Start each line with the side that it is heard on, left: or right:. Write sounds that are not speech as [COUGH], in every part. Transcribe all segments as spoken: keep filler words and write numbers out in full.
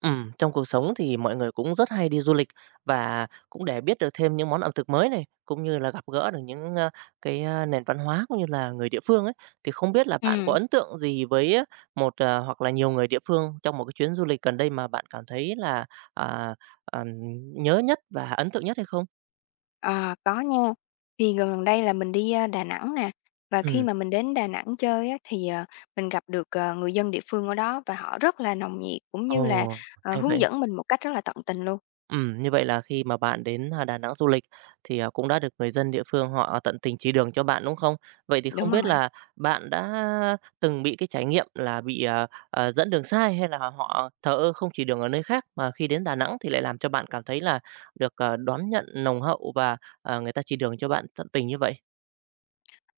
right: Ừm, trong cuộc sống thì mọi người cũng rất hay đi du lịch và cũng để biết được thêm những món ẩm thực mới này, cũng như là gặp gỡ được những, a, cái, a, nền văn hóa cũng như là người địa phương ấy. Thì không biết là bạn có
left: Ừm,
right: ấn tượng gì với á một, à, hoặc là nhiều người địa phương trong một cái chuyến du lịch gần đây mà bạn cảm thấy là, à, ờm, nhớ nhất và ấn tượng nhất hay không?
left: ờ, có nha. Thì gần gần đây là mình đi, a, Đà Nẵng nè, và khi
right: Ừm,
left: mà mình đến Đà Nẵng chơi á, thì, ờ, mình gặp được, ờ, người dân địa phương ở đó và họ rất là nồng nhiệt, cũng
right: ồ,
left: như là, ờ,
right: hay
left: hướng
right: vậy.
left: dẫn mình một cách rất là tận tình luôn.
right: Ừm, như vậy là khi mà bạn đến, a, Đà Nẵng du lịch thì, à, cũng đã được người dân địa phương họ tận tình chỉ đường cho bạn, đúng không? Vậy thì không
left: Đúng
right: biết
left: rồi.
right: là bạn đã từng bị cái trải nghiệm là bị, ờ, ờ, dẫn đường sai hay là họ thờ ơ không chỉ đường ở nơi khác, mà khi đến Đà Nẵng thì lại làm cho bạn cảm thấy là được, ờ, đón nhận nồng hậu và, ờ, người ta chỉ đường cho bạn tận tình như vậy?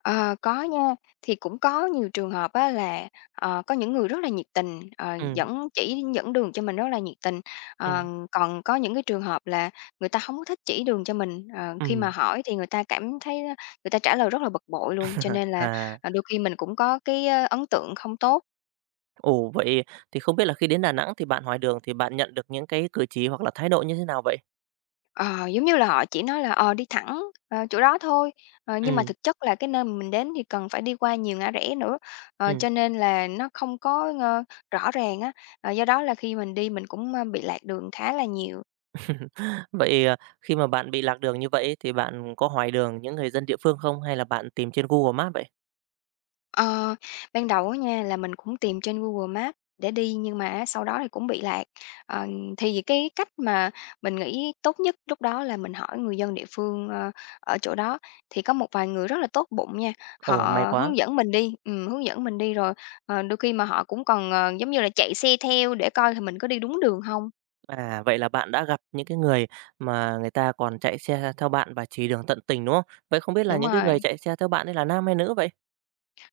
left: Ờ, có nha, thì cũng có nhiều trường hợp á là, ờ, có những người rất là nhiệt tình, ờ,
right: Ừ
left: dẫn chỉ dẫn đường cho mình rất là nhiệt tình. Ờ,
right: ừ
left: còn có những cái trường hợp là người ta không có thích chỉ đường cho mình, ờ, khi
right: ừ
left: mà hỏi thì người ta cảm thấy ờ, người ta trả lời rất là bực bội luôn, cho
right: [LAUGHS]
left: nên là,
right: À,
left: ờ, đôi khi mình cũng có cái, ơ, ấn tượng không tốt.
right: ồ, vậy thì không biết là khi đến Đà Nẵng thì bạn hỏi đường thì bạn nhận được những cái cử chỉ hoặc là thái độ như thế nào vậy?
left: Ờ, giống như là họ chỉ nói là, ờ, đi thẳng, ờ, chỗ đó thôi, ờ, nhưng mà
right: Ừ
left: thực chất là cái nơi mà mình đến thì cần phải đi qua nhiều ngã rẽ nữa, ờ,
right: ừ
left: cho nên là nó không có, ơ, rõ ràng á. Ờ, do đó là khi mình đi mình cũng, ơ, bị lạc đường khá là nhiều.
right: [LAUGHS] Vậy, à, khi mà bạn bị lạc đường như vậy thì bạn có hỏi đường những người dân địa phương không hay là bạn tìm trên Google Maps vậy?
left: Ờ, ban đầu á nha, là mình cũng tìm trên Google Maps để đi, nhưng mà á sau đó thì cũng bị lạc. Ờ, thì cái cách mà mình nghĩ tốt nhất lúc đó là mình hỏi người dân địa phương, ơ, ở chỗ đó, thì có một vài người rất là tốt bụng nha,
right: Ồ, may
left: họ
right: quá.
left: hướng dẫn mình đi, ừm, hướng dẫn mình đi rồi, ờ, đôi khi mà họ cũng còn, ờ, giống như là, chạy xe theo để coi là mình có đi đúng đường không.
right: À, vậy là bạn đã gặp những cái người mà người ta còn chạy xe theo bạn và chỉ đường tận tình, đúng không? Vậy không biết là
left: Đúng
right: những cái người
left: rồi.
right: chạy xe theo bạn ấy là nam hay nữ vậy?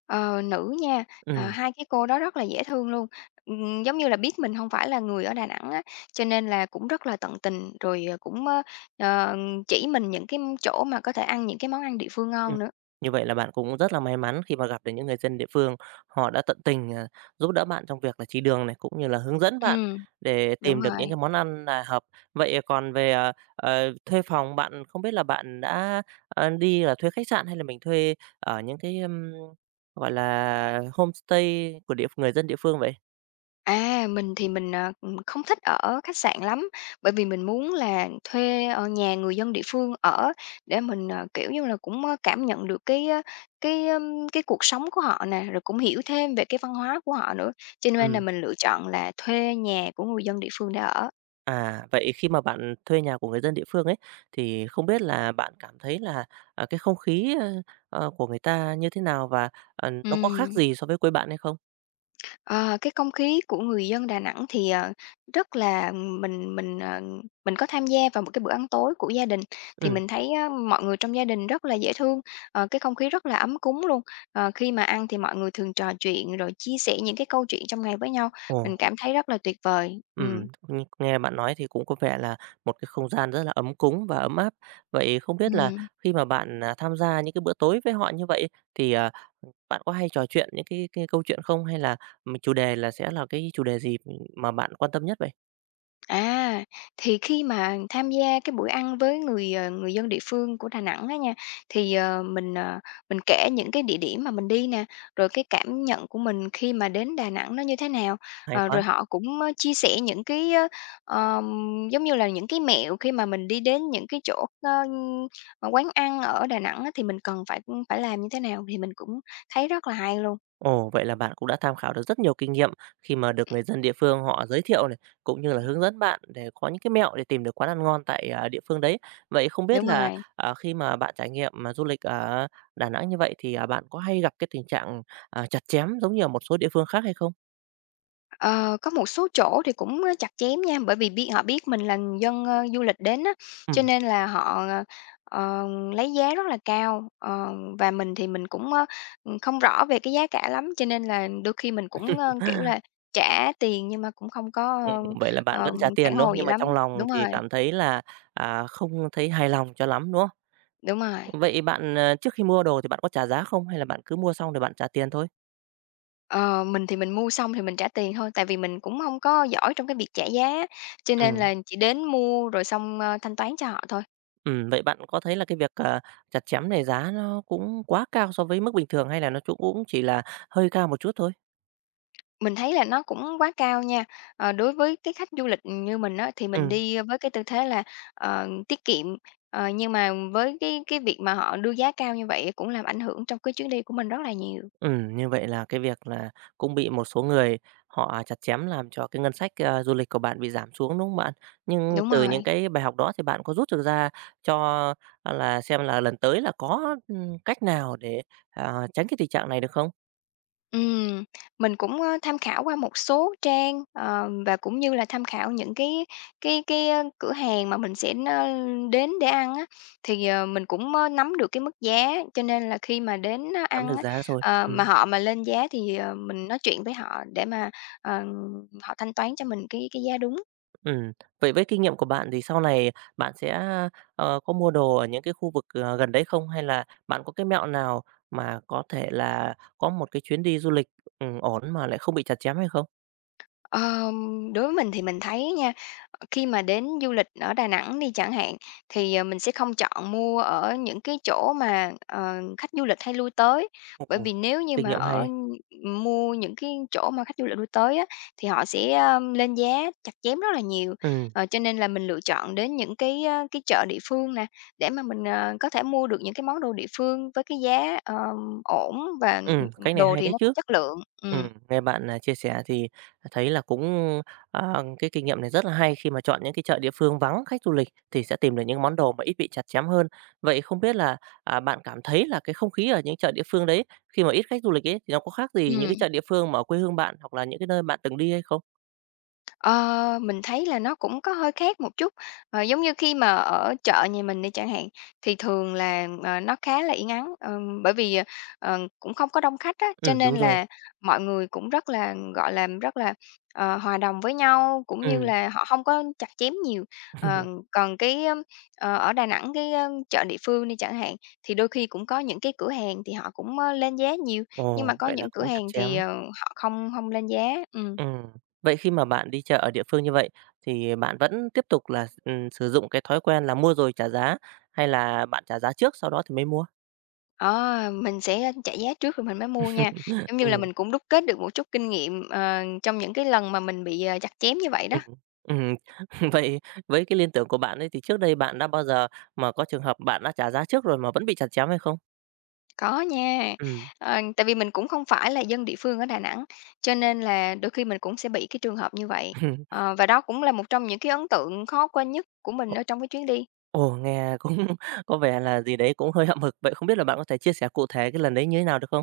left: Ờ, nữ nha, à,
right: Ừ.
left: hai cái cô đó rất là dễ thương luôn. Ừm, giống như là biết mình không phải là người ở Đà Nẵng á, cho nên là cũng rất là tận tình, rồi, ờ, cũng, ơ, ờ, chỉ mình những cái chỗ mà có thể ăn những cái món ăn địa phương
right: Ừm,
left: ngon nữa.
right: như vậy là bạn cũng rất là may mắn khi mà gặp được những người dân địa phương, họ đã tận tình, à, giúp đỡ bạn trong việc là chỉ đường này, cũng như là hướng dẫn bạn
left: Ừm,
right: để
left: đúng
right: tìm được những
left: rồi.
right: cái món ăn là hợp. Vậy còn về, ờ, ờ, thuê phòng, bạn không biết là bạn đã, ờ, đi là thuê khách sạn hay là mình thuê ở những cái, ưm, gọi là, homestay của địa người dân địa phương vậy?
left: À, mình thì mình, ờ, ừm, không thích ở khách sạn lắm, bởi vì mình muốn là thuê, ờ, nhà người dân địa phương ở để mình, ờ, kiểu như là, cũng, ơ, cảm nhận được cái, ơ, cái, ưm, cái cuộc sống của họ nè, rồi cũng hiểu thêm về cái văn hóa của họ nữa, cho nên là
right: Ừm.
left: mình lựa chọn là thuê nhà của người dân địa phương để ở.
right: À, vậy khi mà bạn thuê nhà của người dân địa phương ấy, thì không biết là bạn cảm thấy là, à, cái không khí, ơ, ờ, của người ta như thế nào và, ờ, nó có khác
left: Ừm.
right: gì so với quê bạn hay không?
left: Ờ, cái không khí của người dân Đà Nẵng thì, ờ, rất là mình mình, ờ, mình có tham gia vào một cái bữa ăn tối của gia đình, thì
right: Ừ,
left: mình thấy á mọi người trong gia đình rất là dễ thương, ờ, cái không khí rất là ấm cúng luôn. Ờ, khi mà ăn thì mọi người thường trò chuyện rồi chia sẻ những cái câu chuyện trong ngày với nhau, mình
right: ồ,
left: cảm thấy rất là tuyệt vời. Ừm.
right: ừm, nh nghe bạn nói thì cũng có vẻ là một cái không gian rất là ấm cúng và ấm áp. Vậy không biết là
left: Ừm.
right: khi mà bạn, à, tham gia những cái bữa tối với họ như vậy thì, à, bạn có hay trò chuyện những cái cái câu chuyện không? Hay là, ừm, chủ đề là sẽ là cái chủ đề gì, mà bạn quan tâm nhất vậy?
left: À, thì khi mà tham gia cái buổi ăn với người, ờ, người dân địa phương của Đà Nẵng á nha, thì, ờ, mình, ờ, mình kể những cái địa điểm mà mình đi nè, rồi cái cảm nhận của mình khi mà đến Đà Nẵng nó như thế nào.
right: Hay
left: Ờ, rồi
right: quá!
left: họ cũng, ơ, chia sẻ những cái, ơ, ờm, giống như là, những cái mẹo khi mà mình đi đến những cái chỗ, ơ, ờ, mà quán ăn ở Đà Nẵng á, thì mình cần phải, phải làm như thế nào thì mình cũng thấy rất là hay luôn.
right: Ồ, vậy là bạn cũng đã tham khảo được rất nhiều kinh nghiệm khi mà được người dân địa phương họ giới thiệu này, cũng như là hướng dẫn bạn để có những cái mẹo để tìm được quán ăn ngon tại, à, địa phương đấy. Vậy không biết
left: Đúng
right: là,
left: rồi.
right: à, khi mà bạn trải nghiệm mà du lịch ở Đà Nẵng như vậy thì, à, bạn có hay gặp cái tình trạng, à, chặt chém giống như ở một số địa phương khác hay không?
left: Ờ, có một số chỗ thì cũng, ơ, chặt chém nha, bởi vì biết họ biết mình là dân, ơ, du lịch đến á, cho
right: Ừm,
left: nên là họ, ờ, ờ, lấy giá rất là cao. Ờ, và mình thì mình cũng, ơ, không rõ về cái giá cả lắm, cho nên là đôi khi mình cũng, ơ, kiểu là, trả tiền nhưng mà cũng không có,
right: ừm,
left: ơ,
right: [LAUGHS] vậy là bạn
left: ờ,
right: vẫn trả
left: phản
right: tiền, đúng không?
left: hồi gì
right: Nhưng mà
left: lắm.
right: trong lòng
left: Đúng
right: thì
left: rồi,
right: cảm thấy là, à, không thấy hài lòng cho lắm, đúng không?
left: đúng rồi.
right: Vậy bạn, ờ, trước khi mua đồ thì bạn có trả giá không hay là bạn cứ mua xong rồi bạn trả tiền thôi?
left: Ờ, mình thì mình mua xong thì mình trả tiền thôi, tại vì mình cũng không có giỏi trong cái việc trả giá, cho nên
right: Ừm.
left: là chỉ đến mua rồi xong, ơ, thanh toán cho họ thôi.
right: Ừ vậy bạn có thấy là cái việc, ờ, chặt chém này giá nó cũng quá cao so với mức bình thường hay là nó chung cũng chỉ là hơi cao một chút thôi?
left: Mình thấy là nó cũng quá cao nha. Ờ, đối với cái khách du lịch như mình á, thì mình
right: Ừ,
left: đi với cái tư thế là, ờ, tiết kiệm, ờ, nhưng mà với cái cái việc mà họ đưa giá cao như vậy cũng làm ảnh hưởng trong cái chuyến đi của mình rất là nhiều.
right: ừ như vậy là cái việc là cũng bị một số người họ chặt chém làm cho cái ngân sách, ơ, du lịch của bạn bị giảm xuống, đúng không bạn? Nhưng
left: Đúng
right: từ những
left: rồi.
right: cái bài học đó thì bạn có rút được ra cho, à, là xem là lần tới là có, ừm, cách nào để, à, tránh cái tình trạng này được không?
left: Ừm, mình cũng, ơ, tham khảo qua một số trang, ờ, và cũng như là tham khảo những cái cái cái, ơ, cửa hàng mà mình sẽ n đến để ăn á, thì, ờ, mình cũng, ơ, nắm được cái mức giá, cho nên là khi mà đến á
right: Nắm
left: ăn
right: được
left: á,
right: giá rồi,
left: ờ, mà
right: ừm.
left: họ mà lên giá thì, ờ, mình nói chuyện với họ để mà, ờ, họ thanh toán cho mình cái cái giá đúng.
right: Ừm, vậy với kinh nghiệm của bạn thì sau này bạn sẽ, ờ, có mua đồ ở những cái khu vực, ờ, gần đấy không? Hay là bạn có cái mẹo nào mà có thể là có một cái chuyến đi du lịch, ừm, ổn mà lại không bị chặt chém hay không?
left: Ờm, đối với mình thì mình thấy nha, ờ, khi mà đến du lịch ở Đà Nẵng đi chẳng hạn, thì, ờ, mình sẽ không chọn mua ở những cái chỗ mà, ờ, khách du lịch hay lui tới. Bởi
right: Ồ,
left: vì nếu như
right: kinh
left: mà
right: nghiệm
left: ở
right: hay.
left: ừm, mua những cái chỗ mà khách du lịch lui tới á, thì họ sẽ, a, lên giá chặt chém rất là nhiều.
right: Ừm,
left: Ờ, cho nên là mình lựa chọn đến những cái, a, cái chợ địa phương nè, để mà mình, ờ, có thể mua được những cái món đồ địa phương với cái giá, ờm, ổn và
right: ừm, cách này
left: đồ
right: hay
left: thì
right: đấy
left: nó cũng
right: chứ.
left: chất lượng.
right: Ừm,
left: Ừm,
right: nghe bạn, à, chia sẻ thì thấy là cũng, ờ, cái kinh nghiệm này rất là hay khi mà chọn những cái chợ địa phương vắng khách du lịch thì sẽ tìm được những món đồ mà ít bị chặt chém hơn. Vậy không biết là, à, bạn cảm thấy là cái không khí ở những chợ địa phương đấy, khi mà ít khách du lịch ấy, thì nó có khác gì những cái
left: ừm.
right: chợ địa phương mà ở quê hương bạn hoặc là những cái nơi bạn từng đi hay không?
left: Ờ, mình thấy là nó cũng có hơi khác một chút, ờ, giống như khi mà ở chợ nhà mình đi chẳng hạn, thì thường là, ờ, nó khá là yên ắng, ờm, bởi vì, ờ, cũng không có đông khách á, cho
right: Ừm,
left: nên
right: đúng rồi,
left: là mọi người cũng rất là, gọi là, rất là, ờ, hòa đồng với nhau, cũng như
right: ừm.
left: là họ không có chặt chém nhiều. Ờ,
right: [LAUGHS]
left: còn cái, ưm, ờ, ở Đà Nẵng cái, ơ, chợ địa phương đi chẳng hạn, thì đôi khi cũng có những cái cửa hàng thì họ cũng, ơ, lên giá nhiều, nhưng mà
right: Ồ,
left: có
right: vậy là
left: những cửa
right: cũng chặt
left: hàng thì,
right: chém.
left: ờ, họ không không lên giá, ừm.
right: Ừm. Vậy khi mà bạn đi chợ ở địa phương như vậy thì bạn vẫn tiếp tục là, ừm, sử dụng cái thói quen là mua rồi trả giá hay là bạn trả giá trước sau đó thì mới mua?
left: Ờ, mình sẽ trả giá trước rồi mình mới mua nha.
right: [LAUGHS]
left: Giống như là
right: Ừm,
left: mình cũng đúc kết được một chút kinh nghiệm, ờ, trong những cái lần mà mình bị, ờ, chặt chém như vậy đó.
right: ừm, ừm. [LAUGHS] Vậy với cái liên tưởng của bạn ấy thì trước đây bạn đã bao giờ mà có trường hợp bạn đã trả giá trước rồi mà vẫn bị chặt chém hay không?
left: Có nha,
right: Ừm.
left: ờ, tại vì mình cũng không phải là dân địa phương ở Đà Nẵng, cho nên là đôi khi mình cũng sẽ bị cái trường hợp như vậy.
right: [LAUGHS]
left: Ờ, và đó cũng là một trong những cái ấn tượng khó quên nhất của mình
right: Ồ,
left: ở trong cái chuyến đi.
right: ồ, nghe cũng [LAUGHS] có vẻ là gì đấy cũng hơi hậm hực. Vậy không biết là bạn có thể chia sẻ cụ thể cái lần đấy như thế nào được không?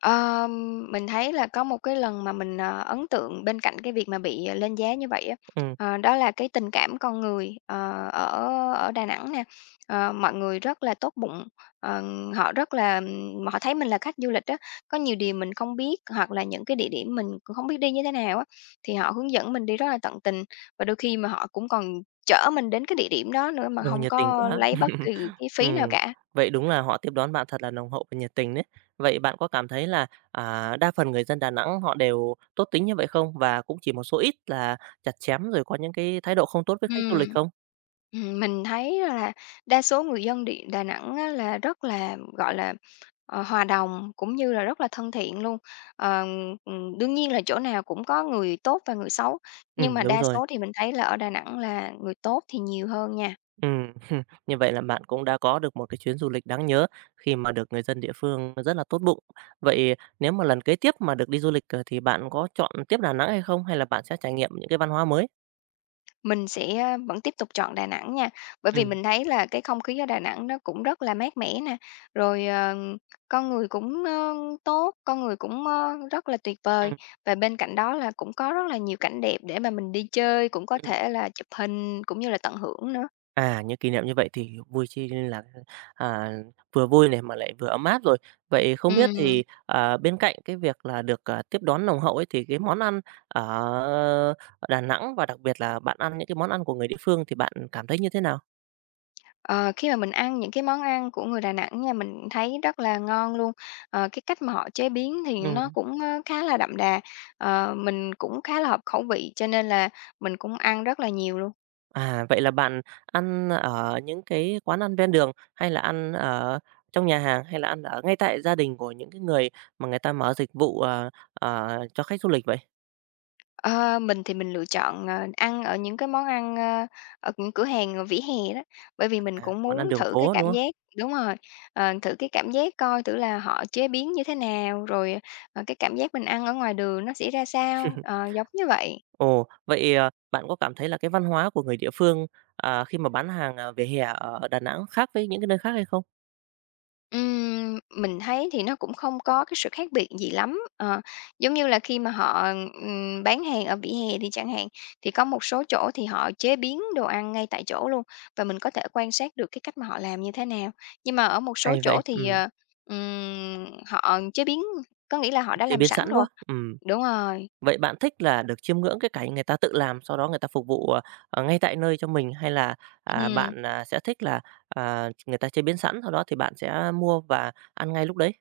left: Ờ, mình thấy là có một cái lần mà mình, ờ, ấn tượng bên cạnh cái việc mà bị, ờ, lên giá như vậy á,
right: Ừm,
left: ờ, đó là cái tình cảm con người, ờ, ở ở Đà Nẵng nè. Ờ, mọi người rất là tốt bụng, ờ, họ rất là, ừm, họ thấy mình là khách du lịch á, có nhiều điều mình không biết hoặc là những cái địa điểm mình cũng hông biết đi như thế nào á, thì họ hướng dẫn mình đi rất là tận tình và đôi khi mà họ cũng còn chở mình đến cái địa điểm đó nữa mà
right: ồ,
left: không
right: nhiệt tình
left: có
right: quá.
left: lấy bất kỳ
right: [LAUGHS]
left: cái phí nào
right: Ừm,
left: cả.
right: vậy đúng là họ tiếp đón bạn thật là nồng hậu và nhiệt tình đấy. Vậy bạn có cảm thấy là, à, đa phần người dân Đà Nẵng họ đều tốt tính như vậy không? Và cũng chỉ một số ít là chặt chém rồi có những cái thái độ không tốt với khách du lịch
left: Ừm.
right: không?
left: Ừm, mình thấy là đa số người dân Đị Đà Nẵng á là rất là, gọi là, ờ, hòa đồng cũng như là rất là thân thiện luôn. Ờ, ừm, đương nhiên là chỗ nào cũng có người tốt và người xấu,
right: Ừ
left: nhưng mà
right: đúng
left: đa
right: rồi.
left: số thì mình thấy là ở Đà Nẵng là người tốt thì nhiều hơn nha.
right: Ừm, [LAUGHS] như vậy là bạn cũng đã có được một cái chuyến du lịch đáng nhớ khi mà được người dân địa phương rất là tốt bụng. Vậy nếu mà lần kế tiếp mà được đi du lịch, ờ, thì bạn có chọn tiếp Đà Nẵng hay không? Hay là bạn sẽ trải nghiệm những cái văn hóa mới?
left: Mình sẽ vẫn tiếp tục chọn Đà Nẵng nha, bởi vì
right: Ừm,
left: mình thấy là cái không khí ở Đà Nẵng nó cũng rất là mát mẻ nè, rồi, ờ, con người cũng, ơ, tốt, con người cũng, ơ, rất là tuyệt vời.
right: ừm,
left: Và bên cạnh đó là cũng có rất là nhiều cảnh đẹp để mà mình đi chơi, cũng có
right: ừm.
left: thể là chụp hình cũng như là tận hưởng nữa.
right: À, những kỷ niệm như vậy thì vui chi nên là, à, vừa vui này mà lại vừa ấm áp rồi. Vậy không biết
left: Ừm.
right: thì, à, bên cạnh cái việc là được, à, tiếp đón nồng hậu ấy, thì cái món ăn ở Đà Nẵng và đặc biệt là bạn ăn những cái món ăn của người địa phương thì bạn cảm thấy như thế nào?
left: Ờ, khi mà mình ăn những cái món ăn của người Đà Nẵng nha, mình thấy rất là ngon luôn. Ờ, cái cách mà họ chế biến thì nó
right: Ừm.
left: cũng, ơ, khá là đậm đà, ờ, mình cũng khá là hợp khẩu vị, cho nên là mình cũng ăn rất là nhiều luôn.
right: À, vậy là bạn ăn ở những cái quán ăn ven đường, hay là ăn ở trong nhà hàng, hay là ăn ở ngay tại gia đình của những cái người mà người ta mở dịch vụ, ờ, ờ, cho khách du lịch vậy?
left: Ờ, mình thì mình lựa chọn, ờ, ăn ở những cái món ăn, ơ, ở những cửa hàng, ờ, vỉa hè đó, bởi vì mình
right: À,
left: cũng
right: món ăn
left: muốn
right: đường
left: thử cái
right: phố, đúng
left: cảm
right: không?
left: giác. Đúng rồi, ờ, thử cái cảm giác coi thử là họ chế biến như thế nào, rồi, ờ, cái cảm giác mình ăn ở ngoài đường nó sẽ ra sao, ờ, giống như vậy.
right: Ồ, vậy, ờ, bạn có cảm thấy là cái văn hóa của người địa phương, ờ, khi mà bán hàng, à, vỉa hè ở Đà Nẵng khác với những cái nơi khác hay không?
left: Ừm, mình thấy thì nó cũng không có cái sự khác biệt gì lắm, ờ, giống như là khi mà họ, ừm, bán hàng ở vỉa hè đi chẳng hạn, thì có một số chỗ thì họ chế biến đồ ăn ngay tại chỗ luôn và mình có thể quan sát được cái cách mà họ làm như thế nào. Nhưng mà ở một số
right: Hay
left: chỗ
right: vậy,
left: thì,
right: ừm,
left: ờ, ừm, họ chế biến có nghĩa là họ đã
right: chế
left: làm
right: biến
left: sẵn
right: sẵn
left: rồi.
right: đó, ừm.
left: Đúng rồi.
right: Vậy bạn thích là được chiêm ngưỡng cái cảnh người ta tự làm, sau đó người ta phục vụ, ờ, ờ, ngay tại nơi cho mình hay là, à,
left: Ừm.
right: bạn, à, sẽ thích là, à, người ta chế biến sẵn, sau đó thì bạn sẽ mua và ăn ngay lúc đấy?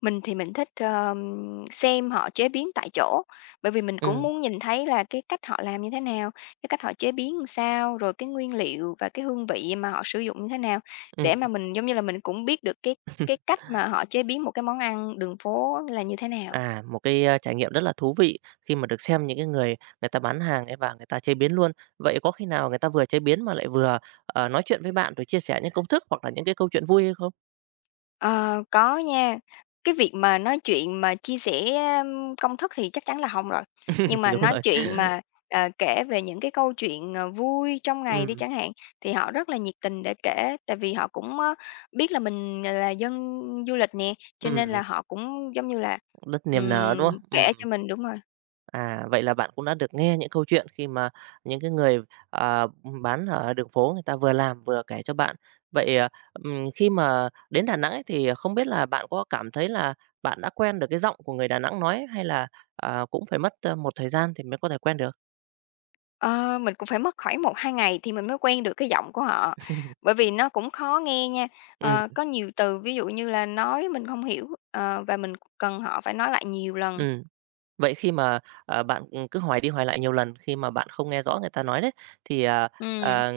left: Mình thì mình thích, ờm, xem họ chế biến tại chỗ, bởi vì mình cũng
right: Ừm,
left: muốn nhìn thấy là cái cách họ làm như thế nào, cái cách họ chế biến làm sao, rồi cái nguyên liệu và cái hương vị mà họ sử dụng như thế nào, để
right: ừm.
left: mà mình, giống như là, mình cũng biết được cái cái
right: [LAUGHS]
left: cách mà họ chế biến một cái món ăn đường phố là như thế nào.
right: À, một cái, a, trải nghiệm rất là thú vị khi mà được xem những cái người người ta bán hàng ấy và người ta chế biến luôn. Vậy có khi nào người ta vừa chế biến mà lại vừa, ờ, nói chuyện với bạn rồi chia sẻ những công thức hoặc là những cái câu chuyện vui hay không?
left: Ờ, có nha. Cái việc mà nói chuyện mà chia sẻ, ưm, công thức thì chắc chắn là không rồi, nhưng
right: [LAUGHS]
left: mà
right: Đúng
left: nói
right: rồi.
left: chuyện mà, ờ, kể về những cái câu chuyện, ờ, vui trong ngày đi
right: Ừm,
left: chẳng hạn, thì họ rất là nhiệt tình để kể. Tại vì họ cũng, ơ, biết là mình, ờ, là dân du lịch nè, cho nên
right: ừm,
left: là họ cũng, giống như là,
right: rất niềm nở, đúng
left: ừm,
right: không?
left: kể
right: Ừm.
left: cho mình. Đúng rồi.
right: À, vậy là bạn cũng đã được nghe những câu chuyện khi mà những cái người, à, bán ở đường phố người ta vừa làm vừa kể cho bạn. Vậy, à, ừm, khi mà đến Đà Nẵng ấy thì không biết là bạn có cảm thấy là bạn đã quen được cái giọng của người Đà Nẵng nói hay là, à, cũng phải mất, ơ, một thời gian thì mới có thể quen được?
left: Ờ, mình cũng phải mất khoảng một hai ngày thì mình mới quen được cái giọng của họ, bởi vì nó cũng khó nghe nha.
right: Ừm,
left: Ờ, có nhiều từ ví dụ như là nói mình không hiểu, ờ, và mình cần họ phải nói lại nhiều lần.
right: ừm. Vậy khi mà, ờ, bạn, cứ hỏi đi hỏi lại nhiều lần khi mà bạn không nghe rõ người ta nói đấy, thì, à,
left: Ừm,
right: ờ,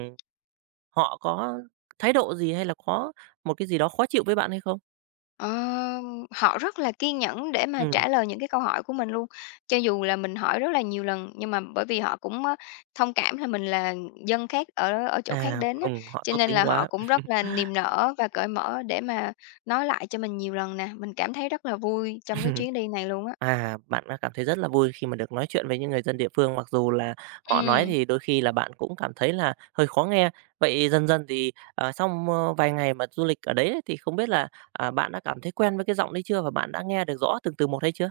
right: họ có thái độ gì hay là có một cái gì đó khó chịu với bạn hay không?
left: ờ, họ rất là kiên nhẫn để mà
right: Ừm,
left: trả lời những cái câu hỏi của mình luôn, cho dù là mình hỏi rất là nhiều lần, nhưng mà bởi vì họ cũng, ơ, thông cảm là mình là dân khác ở ở chỗ khác
right: à,
left: đến á,
right: ừm, họ
left: cho
right: tốt
left: nên
right: tính
left: là họ
right: quá.
left: cũng rất là niềm nở và cởi mở để mà nói lại cho mình nhiều lần nè. Mình cảm thấy rất là vui
right: [LAUGHS]
left: trong cái
right: Ừm,
left: chuyến đi này luôn á.
right: À, bạn đã cảm thấy rất là vui khi mà được nói chuyện với những người dân địa phương, mặc dù là họ nói
left: Ừm,
right: thì đôi khi là bạn cũng cảm thấy là hơi khó nghe. Vậy dần dần thì, ờ, sau, ơ, vài ngày mà du lịch ở đấy ấy, thì không biết là, à, bạn đã cảm thấy quen với cái giọng đấy chưa và bạn đã nghe được rõ từng từ một hay chưa?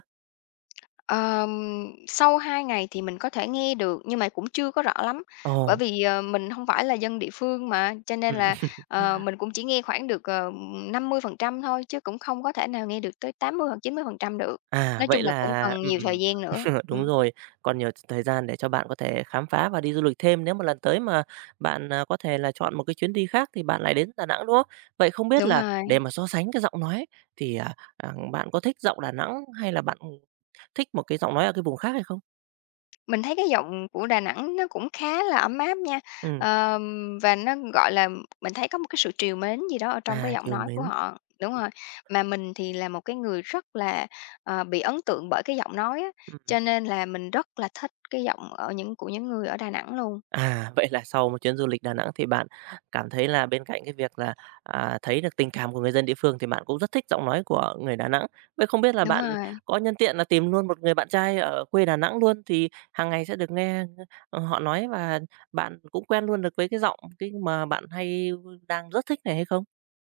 left: ờm, sau hai ngày thì mình có thể nghe được, nhưng mà cũng chưa có rõ lắm, bởi
right: Ồ,
left: vì, ờ, mình không phải là dân địa phương mà, cho
right: ừ.
left: nên là, ờ, mình cũng chỉ nghe khoảng được, ờ, năm mươi phần trăm thôi, chứ cũng không có thể nào nghe được tới tám mươi hoặc chín mươi phần trăm được.
right: À,
left: Nói
right: vậy
left: chung là cũng
right: là
left: cần nhiều
right: ừm,
left: thời gian nữa.
right: [LAUGHS] đúng
left: Ừm,
right: rồi, còn nhiều thời gian để cho bạn có thể khám phá và đi du lịch thêm. Nếu mà lần tới mà bạn, à, có thể là chọn một cái chuyến đi khác thì bạn lại đến Đà Nẵng, đúng không? Vậy không biết
left: đúng
right: là để
left: rồi.
right: mà so sánh cái giọng nói thì, à, à, bạn có thích giọng Đà Nẵng hay là bạn thích một cái giọng nói ở cái vùng khác hay không?
left: Mình thấy cái giọng của Đà Nẵng nó cũng khá là ấm áp nha,
right: Ừm,
left: ờm, và nó, gọi là, mình thấy có một cái sự trìu mến gì đó ở trong cái
right: à,
left: giọng
right: chiều
left: nói của
right: mến.
left: họ. Đúng rồi, mà mình thì là một cái người rất là, ờ, bị ấn tượng bởi cái giọng nói á,
right: Ừm.
left: cho nên là mình rất là thích cái giọng ở những của những người ở Đà Nẵng luôn.
right: À, vậy là sau một chuyến du lịch Đà Nẵng thì bạn cảm thấy là bên cạnh cái việc là, à, thấy được tình cảm của người dân địa phương thì bạn cũng rất thích giọng nói của người Đà Nẵng. Vậy không biết là
left: Đúng
right: bạn
left: rồi.
right: có nhân tiện là tìm luôn một người bạn trai ở quê Đà Nẵng luôn thì hàng ngày sẽ được nghe, ờ, họ nói và bạn cũng quen luôn được với cái giọng cái mà bạn hay đang rất thích này hay không?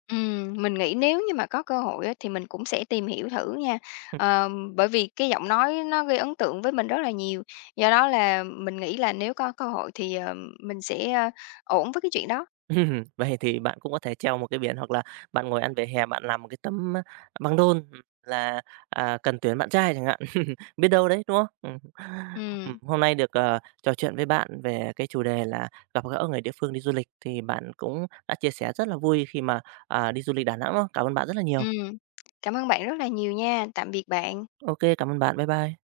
left: Ừm, mình nghĩ nếu như mà có cơ hội á, thì mình cũng sẽ tìm hiểu thử nha.
right: Ừ.
left: Ờm, bởi vì cái giọng nói nó gây ấn tượng với mình rất là nhiều, do đó là mình nghĩ là nếu có cơ hội thì, ờ, mình sẽ, a, ổn với cái chuyện đó.
right: Ừm, vậy thì bạn cũng có thể treo một cái biển hoặc là bạn ngồi ăn vỉa hè, bạn làm một cái tấm, a, băng rôn, là, à, "Cần tuyển bạn trai" chẳng hạn, [LAUGHS] biết đâu đấy, đúng không? Ừm. Ừm,
left: Ừm,
right: hôm nay được, ờ, trò chuyện với bạn về cái chủ đề là gặp gỡ người địa phương đi du lịch thì bạn cũng đã chia sẻ rất là vui khi mà, à, đi du lịch Đà Nẵng, đó Cảm ơn bạn rất là nhiều.
left: ừm. Cảm ơn bạn rất là nhiều nha. Tạm biệt bạn.
right: OK, cảm ơn bạn. Bye bye.